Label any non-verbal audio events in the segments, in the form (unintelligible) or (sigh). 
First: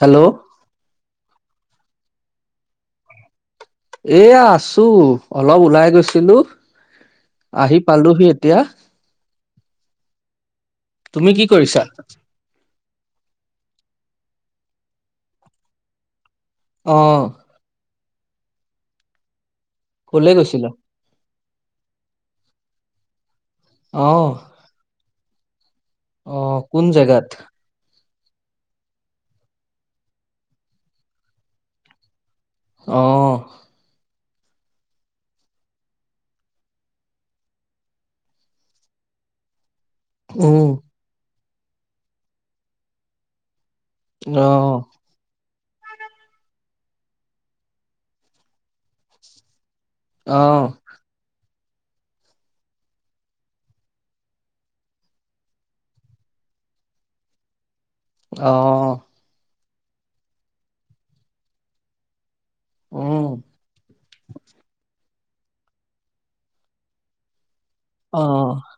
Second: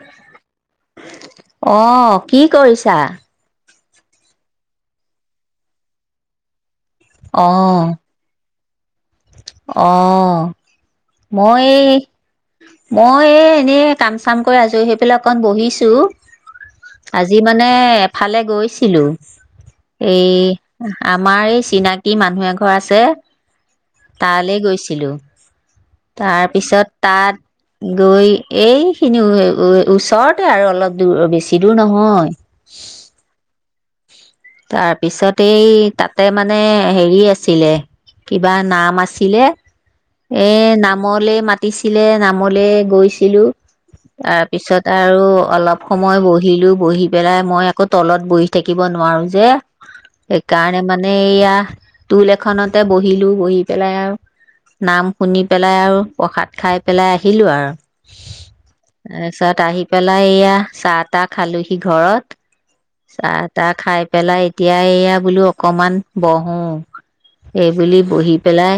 Hello অ', কি কৰিছা? এইয়া আছোঁ, অলপ ওলাই গৈছিলোঁ। আহি অ', পালোহি এতিয়া। অ। তুমি কি মই কৰিছা এই, মই এই এনে কাম চাম কৰি আজৰি হৈ পেলাই অকণ বহিছোঁ। অ আজি মানে এফালে গৈছিলোঁ। এ, কলে গৈছিলা (unintelligible) আমাৰ এই চিনাকি মানুহ এঘৰ আছে। অ তালে গৈছিলোঁ। অ কোন তাৰপিছত জেগাত তাত গৈ এইসিনি ওচৰতে আৰু অলপ দূৰ বেচি দূৰ নহয়। অ। তাৰ পিছত এই তাতে মানে হেৰি আছিলে, কিবা নাম আছিলে। এই উম নামলে মাত দিচিলে নামলৈ গৈছিলো। অ তাৰপিছত আৰু অলপ সময় বহিলোঁ, বহি পেলাই মই আকৌ তলত বহি থাকিব নোৱাৰো যে। অ সেইকাৰণে মানে এইয়া। টুল এখনতে বহিলোঁ, বহি পেলাই আৰু নাম শুনি পেলাই আৰু, প্ৰসাদ খাই পেলাই আহিলোঁ, আৰু অ (unintelligible) আহি পেলাই এইয়া চাহ, তাহ খালোঁহি ঘৰত। উম চাহ, তাহ খাই পাই এতিয়া এই এতিয়া বোলো, অকণমান বহোঁ। এইবুলি অ বহি পেলাই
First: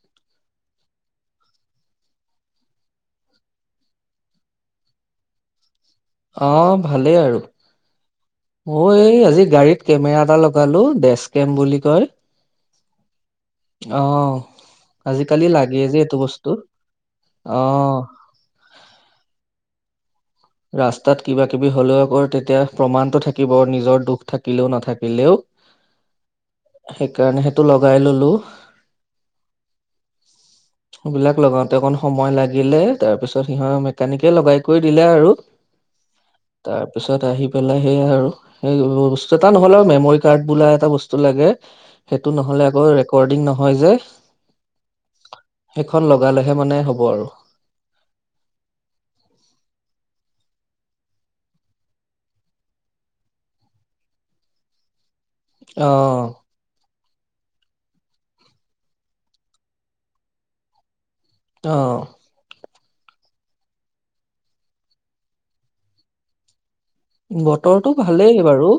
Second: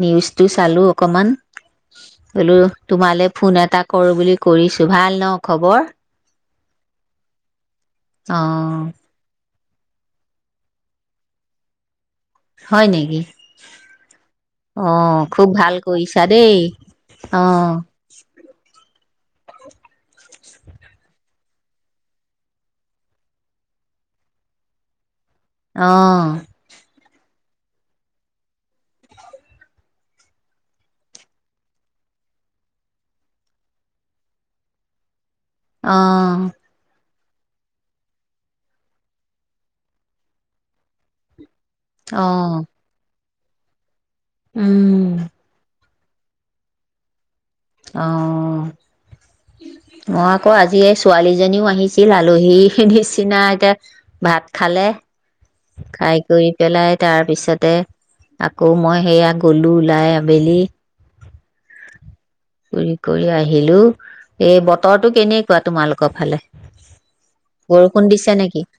নিউজটো চালোঁ অকণমান। বোলো, তোমালৈ ফোন এটা কৰোঁ বুলি কৰিছোঁ। ভাল ন, খবৰ? অ', ভালেই আৰু। অ', এই আজি গাড়ী কেমেৰা এটা লগালো। 'ডেছকেম' বুলি কয়। হয় নেকি? অ', অ আজিকালি খুব ভাল লাগেই যে, এইটো কৰিছা বস্তু। দেই অ ৰাস্তাত কিবা কিবি হ'লেও, আকৌ তেতিয়া প্ৰমাণটো থাকিব, নিজৰ দোষ থাকিলেও, নাথাকিলেও। অ'। টো লগাই ল'লো। সেইবিলাক লগাওঁতে অকণ সময় লাগিলে, তাৰপিছত মেকাৰ্নিকে লগাই কৰি দিলে আৰু অ'। পিছত আহি পেলাই, সেইয়া আৰু, (unintelligible) এটা নহ'লেও, মেমৰী-কাৰ্ড বোলা এটা বস্তু লাগে। অ সেইটো নহ'লে, আকৌ ৰেক ৰেকৰ্ডিঙ নহয় যে উম। সেইখন লগালেহে, মানে, হ'ব আৰু অ', (unintelligible) আকৌ আজি এই ছোৱালীজনীও আহিছিল, আলহী নিচিনা, এতিয়া ভাত খালে। খাই অ', কৰি পেলাই তাৰ পিছতে, আকৌ মই সেইয়া গ'লোঁ, ওলাই আবেলি। অ ঘূৰি কৰি আহিলোঁ, এই বতৰটো কেনেকুৱা তোমালোকৰ ফালে? বতৰটো বৰষুণ দিছে ভালেই নেকি বাৰু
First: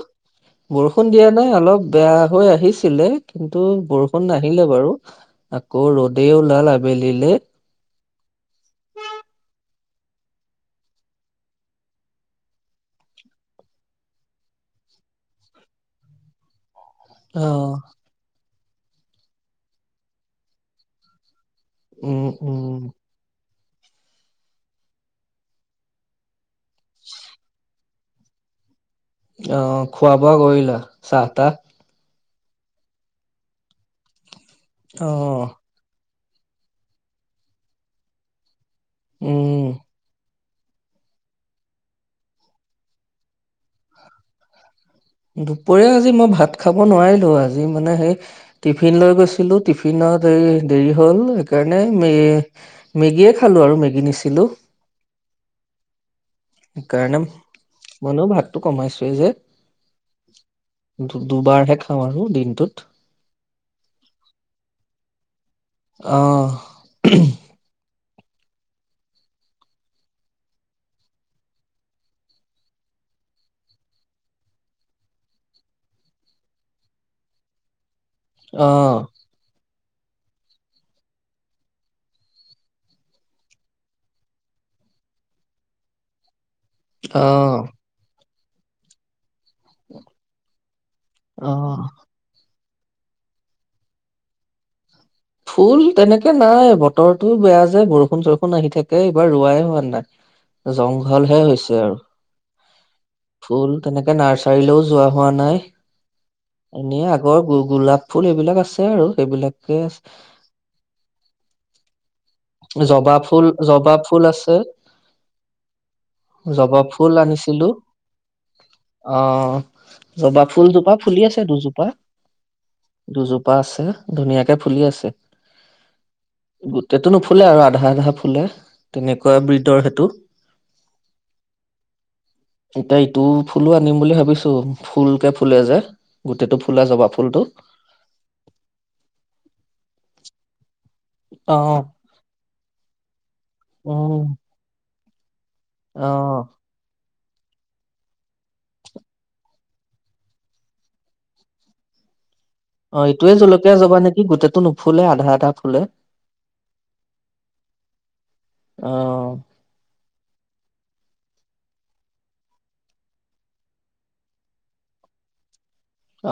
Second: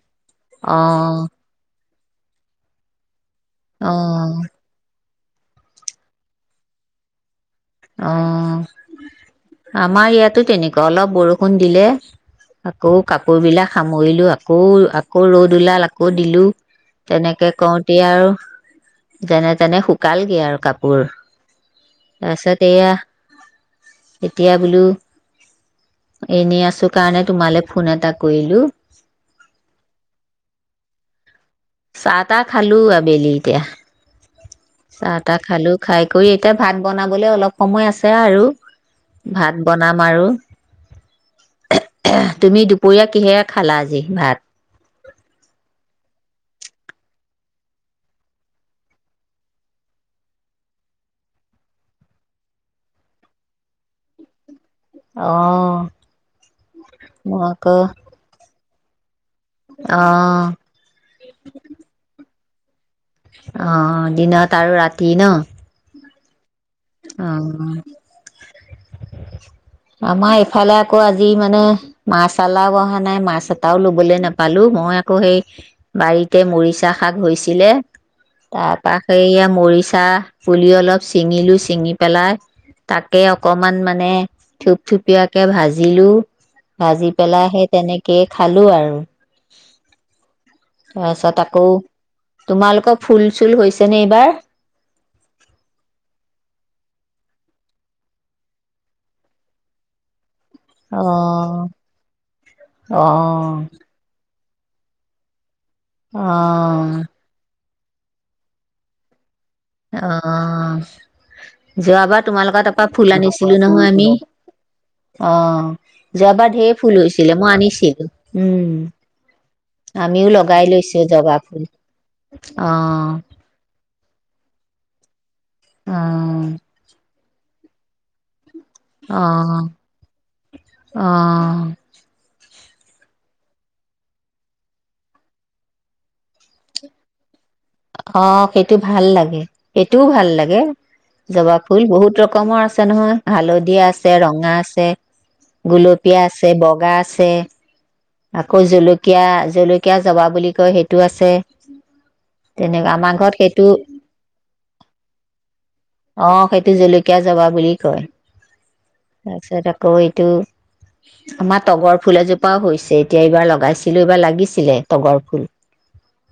অ বৰষুণ দিয়া নাই অলপ বেয়া হৈ আহিছিলে। কিন্তু অ বৰষুণ নাহিলে বাৰু। আকৌ ৰ'দে ওলাল আবেলিলে। অ', আমাৰ ইয়াতো তেনেকুৱা। অলপ বৰষুণ দিলে, আকৌ কাপোৰবিলাক সামৰিলোঁ। আকৌ, আকৌ ৰ'দ ওলাল, আকৌ দিলোঁ। তেনেকে অ', কৰোঁতে, আৰু যেনে-তেনে শুকালগে আৰু কাপোৰ। হুম তাৰপিছত এয়া এতিয়া বোলো এনে আছো‌ কাৰণে তোমাৰে ফোন এটা কৰিলো অ খোৱা বোৱা কৰিলা চাহ তাহ চাহ তাহ খালো আবেলি এতিয়া চাহ তাহ অ', খালোঁ খাই কৰি এতিয়া ভাত বনাবলৈ অলপ সময় আছে আৰু ভাত উম, বনাম আৰু অহ অহ তুমি দুপৰীয়া কিহেৰে খালা আজি ভাত দুপৰীয়া আজি মই ভাত খাব নোৱাৰিলো আজি মানে হেই টিফিনলৈ গৈছিলো টিফিনত এই দেৰি হল হেকাৰণে মে মেগীয়ে খালো আৰু মেগী নিছিলো অ সেই কাৰণে মই আকৌ মইনো ভাত কমাইছোৱে যে অ দুবাৰ হে খাও আৰু দিন সেটোত অ দিনত আৰু ৰাতি ন অ অঅঅ আমাৰ এইফালে আকৌ আজি মানে মাছৱালাও আহা নাই মাছ এটাও ল'বলে নাপালো‌ মই আকৌ হেই বাৰীতে মৰিছা শাক হৈছিলে তাৰপা অ', সেইয়া মৰিছ ছা পুলি অলপ চিঙি লৈ চি চিঙি পেলাই তাকে অকমান মানে থূপ থুপিয়াকে ভাজিলো ভাজি পেলাই অ', সেই তেনেকে খালো আৰু তাৰ পাছত আকৌ অ', তোমালোক ফুল চুল হৈছেনে এইবাৰ ফুল তেনেকে নাই বতৰটো বেয়াযে বৰষুণ চৰষুণ আহি থাকে এইবাৰ ৰোৱাই হোৱা নাই জংঘলহে অ', হৈছে আৰু অ', ফুল তেনেকে নাৰ্চ কাইলৈও যোৱা হোৱা নাই অ এনেই আগৰ গো গোলাপ ফুল এইবিলাক আছে আৰু সেইবিলাক অ যোৱাবাৰ তোমালোক তাৰপৰা ফুল জবা আনিছিলোঁ নহয় জবা আমি ফুল আছে অ যোৱাবাৰ ঢেৰ জবা ফুল ৰুইছিল মই আনিছিলো আনিছিলোঁ অ ওম আমিও জবা লগাই ফুলজোপা লৈছো ফুলি আছে জবাব ফুল দুজোপা অ দুজোপা আছে ধুনীয়াকে ফুলি আছে অ উম গোটেটো নুফুলে আৰু আধ লাহে লাহে ফুলে তেনেকুৱা অ! ব্ৰীডৰ সেইটো অ! এতিয়া ইটো ফুলো আনিম বুলি ভাবিছোঁ। ফুলকে ফুলে যে, গোটে টো ফুলা জবাব ফুল টো। অ! সেইটো ভাল লাগে। এইটোও ভাল লাগে। অ জবাব ফুল বহুত ৰকমৰ আছে নহয়। হালধীয়া আছে, উম ৰঙা আছে। অ গুলপীয়া আসে, বগা আ (inaudible) আকৌ জলকীয়া, জলকীয়া জবাব বুলি কয় সেইটো আছে। তেনেকুৱা, অ আমাৰ এইটোয়ে ঘৰত সেইটো জলকীয়া জবা নেকি গোটেইটো নুফুলে আধা আধা ফুলে অ সেইটো জলকীয়া জবাব বুলি কয়। অ আমাৰ ঘৰত সেইটো আছে। আমাৰ তগৰ ফুল এজোপাও হৈছে। এইকেইবাৰ লগাইছিলো, লাগিছিলে তগৰ ফুল।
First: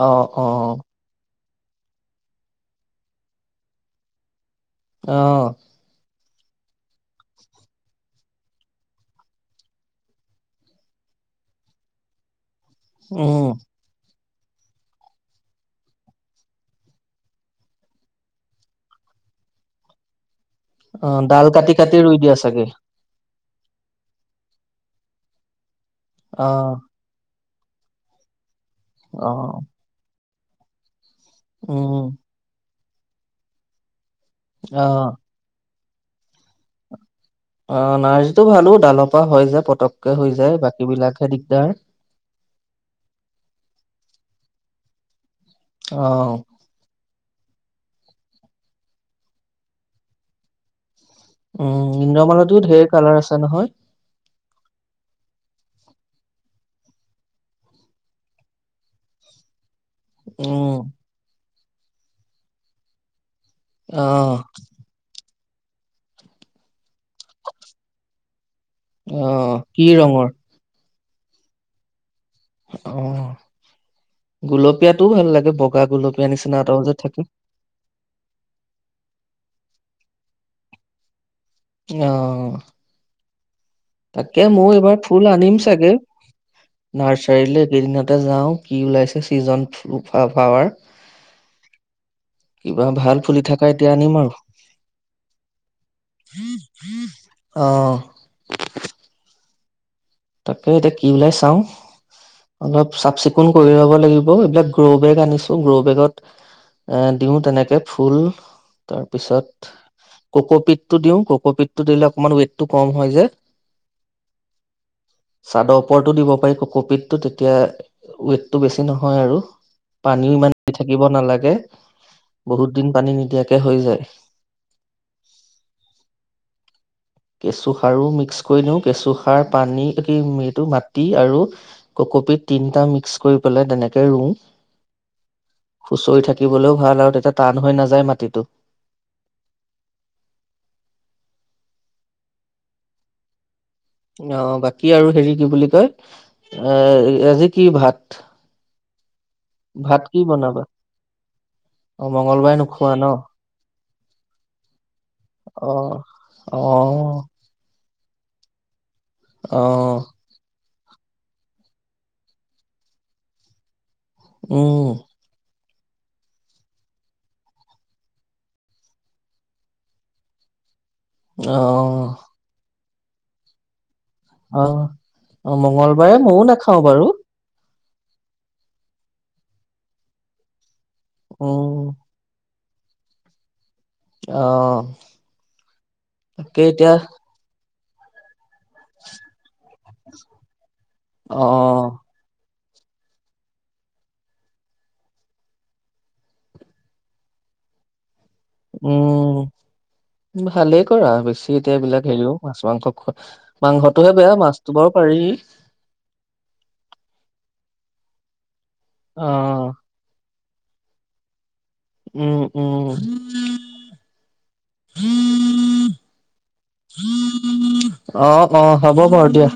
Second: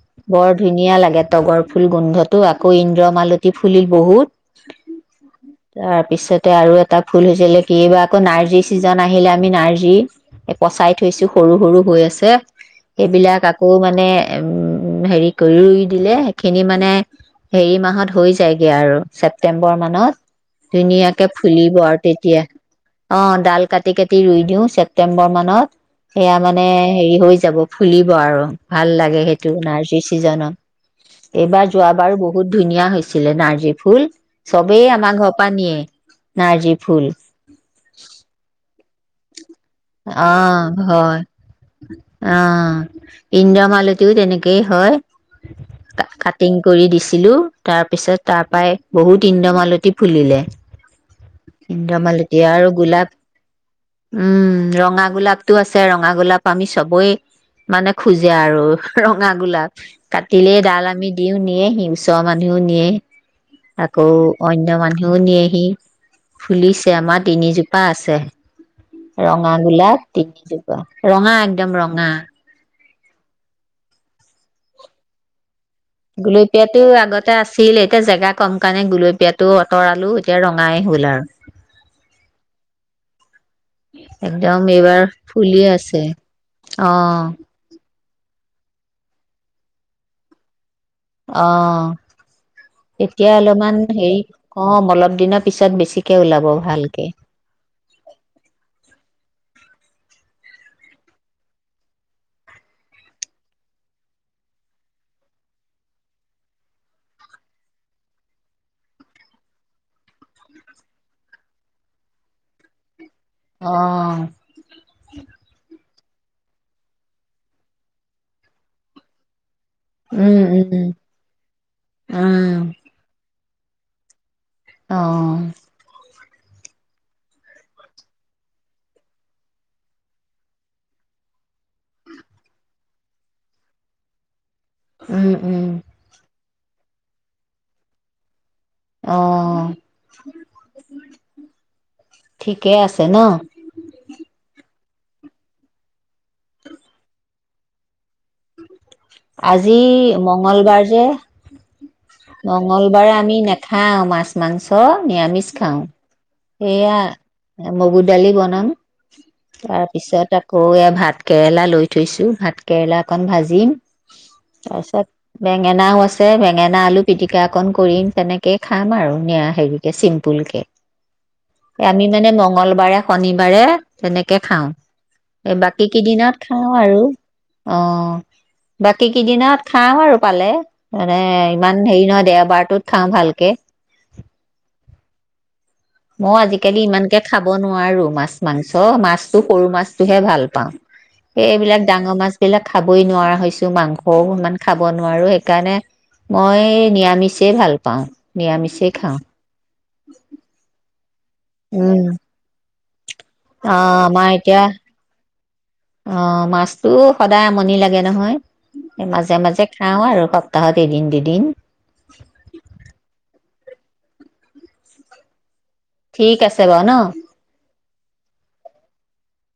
অ অ বৰ ধুনিয়া লাগে। তগৰ ফুল গোন্ধ টো, আকৌ ইন্দ্ৰমালতী ফুলিল বহুত। অ তাৰপিছত আৰু এটা ফুলিছিল, কিবা! আকৌ, নাৰ্জী ছিজন আহিলে নাৰ্জী পচাই থৈছোঁ। সৰু, সৰু হৈ আছে। সেইবিলাক উম আকৌ মানে এম্! হেৰি কৰি দিলে, সেইখিনি মানে হেৰি মাহত হৈ যায় গৈ আৰু, ছেপ্টেম্বৰ মানত। অ ধুনীয়া কে ডাল ফুলিব কাটি কাটি আৰু ৰুই দিয়া তেতিয়া। চাগে অ! ! ডাল কাটি, কাটি ৰুই দিও ছেপ্টেম্বৰ মানত। সেয়া অ মানে হেৰি হৈ যাব। ফুলিব আৰু, ভাল লাগে অ সেইটো। নাৰ্জী কি জানা? এবাৰ উম যোৱাবাৰো বহুত ধুনীয়া হৈছে। ফুলিছিলে নাৰ্জী ফুল। অ চবেই আমাৰ ঘৰৰ পৰা নিয়ে। নাৰ্জী ফুল। অ'! নাৰ্জী টো ভালো ডালৰপৰা হয় যে। অ! হয়। অ! ইন্দ্ৰমালতিও তেনেকেই হয়। অ কাটিং কৰি দিছো। দিলোঁ, তাৰপিছত তাৰপাই বহুত ইন্দ্ৰমালতী ফুলিলে। অ! ইন্দ্ৰমালতী ইন্দ্ৰমালতীও আৰু ধেই গোলাপ কালাৰ আছে নহয়। উম ৰঙা গোলাপ টো আছে। ৰঙা গোলাপ আমি চবেই, মানে খোজে আৰু, ৰঙা গোলাপ। কাটিলেই উম ডাল আমি দিও, নিয়ে। হিংস মানুহেও নিয়ে আকৌ আহ অন্য মানুহেও নিয়ে হিৰ ফুলিছে আমাৰ তিনিজোপা আছে। ৰঙা আহ কি গোলাপ ৰঙৰ তিনিজোপা। ৰঙা একদম ৰঙা অ গুলপীয়াটো ভাল লাগে বগ গুলপীয়াটো আগতে আছিল এতিয়া জেগা কম কাৰণে গুলপীয়াটো আতৰালো এতিয়া ৰঙায় হল আৰ। অ' তাকে একদম মইয়ো এইবাৰ ফুল ফুলি আনিম চাগে আছে অ নাৰ্চাৰিলে এইকেইদিনত। তে যাও কি ওলাইছে চিজন ফ্লাৱাৰ কিবা অ' ভাল এতিয়া ফুলি থকা অলপমান এতিয়া আনিম হেৰি আৰু অ অলপদিনৰ পিছত বেছিকে ওলাব ভালকে। অ (inaudible) তাকে এতিয়া কি ওলায় চাও অলপ চাফ চিকুণ কৰি ল'ব লাগিব এইবিলাক গ্ৰবেগ আনিছো গ্ৰবেগত আ দিও তেনেকে ফুল তাৰ পিছত ককোপিতটো দিও ককোপিতটো দিলে অকমান ৱেটটো কম হয় যে অ' চাদৰ উপৰতেও দিব পাৰি ককোপিতটো তেতিয়া ৱেটটো বেছি নহয় আৰু। পানীও উম ইমান দি উম, থাকিব নালাগে বহুত দিন পানী নিদিয়াকে তে হৈ যায়। অ কেচু সাৰো মিক্স কৰি দিও কেচু সাৰ, পানী কি এইটো মাটি আৰু ককোপিত তিনিটা মিক্স কৰি পেলে তেনেকে ৰুও উম, উম। দিবলৈও ভাল আৰু তেতিয়া টান হৈ নাযায় মাটিটো। অ' ঠিকেই আছে ন। কি আৰু হেৰি কি বুলি কয় আজি কি ভাত, আজি ভাত কি বনাবা মংগলবাৰ যে অ নোখোৱা ন মংগলবাৰে আমি নাখাও মাছ মাংস নিৰামিষ অ খাও। অ দালি বনাম। অ তাৰপিছত আকৌ। সৌৱে ভাত কেৰেলা লৈ থৈছো ভাত কেৰেলা অকন ভাজিম। উম তাৰপিছত বেঙে বেগেনাও আছে বেগেনা আলু পিতিকা অকন কৰিম তেনেকেয়ে খাম আৰু নিৰাহিগিকে চিম্পুলকে অ এ আমি মানে মংগলবাৰে। শনিবাৰে, তেনেকে অ খাওঁ। অ এই বাকি মংগলবাৰে কেইদিনত ময়ো খাওঁ নাখাও আৰু বাৰু অ' বাকি কেইদিনত খাওঁ আৰু পালে। আৰে ইমান উম হেৰি নহয় দেওবাৰটোত। খা ভালকে। অ'। মই আজি তাকে কালি এতিয়া ইমানকে খাব নোৱাৰোঁ। নোৱাৰোঁ মাছ মাংস, মাছ টো সৰু মাছটো হে ভাল পাও। অ সেইবিলাক ডাঙৰ মাছ ইবিলাক খাবই নোৱাৰা হৈছো, মাংসও ইমান খাব নোৱাৰো এইকাৰণে মই নিৰামিষকেই ভাল পাও। নিৰামিষ এ খাওঁ। ভালে (inaudible) উম (unintelligible) অ', মই এতিয়া পাৰি অ', মাছটো সদাই আমনি লাগে। বেয়া নহয়। অ মাজে মাজে খাওঁ আৰু। (unintelligible) উম, উম। (inaudible) ঠিক আছে বাৰু ন অ', অ', হ'ব বাৰু এতিয়া।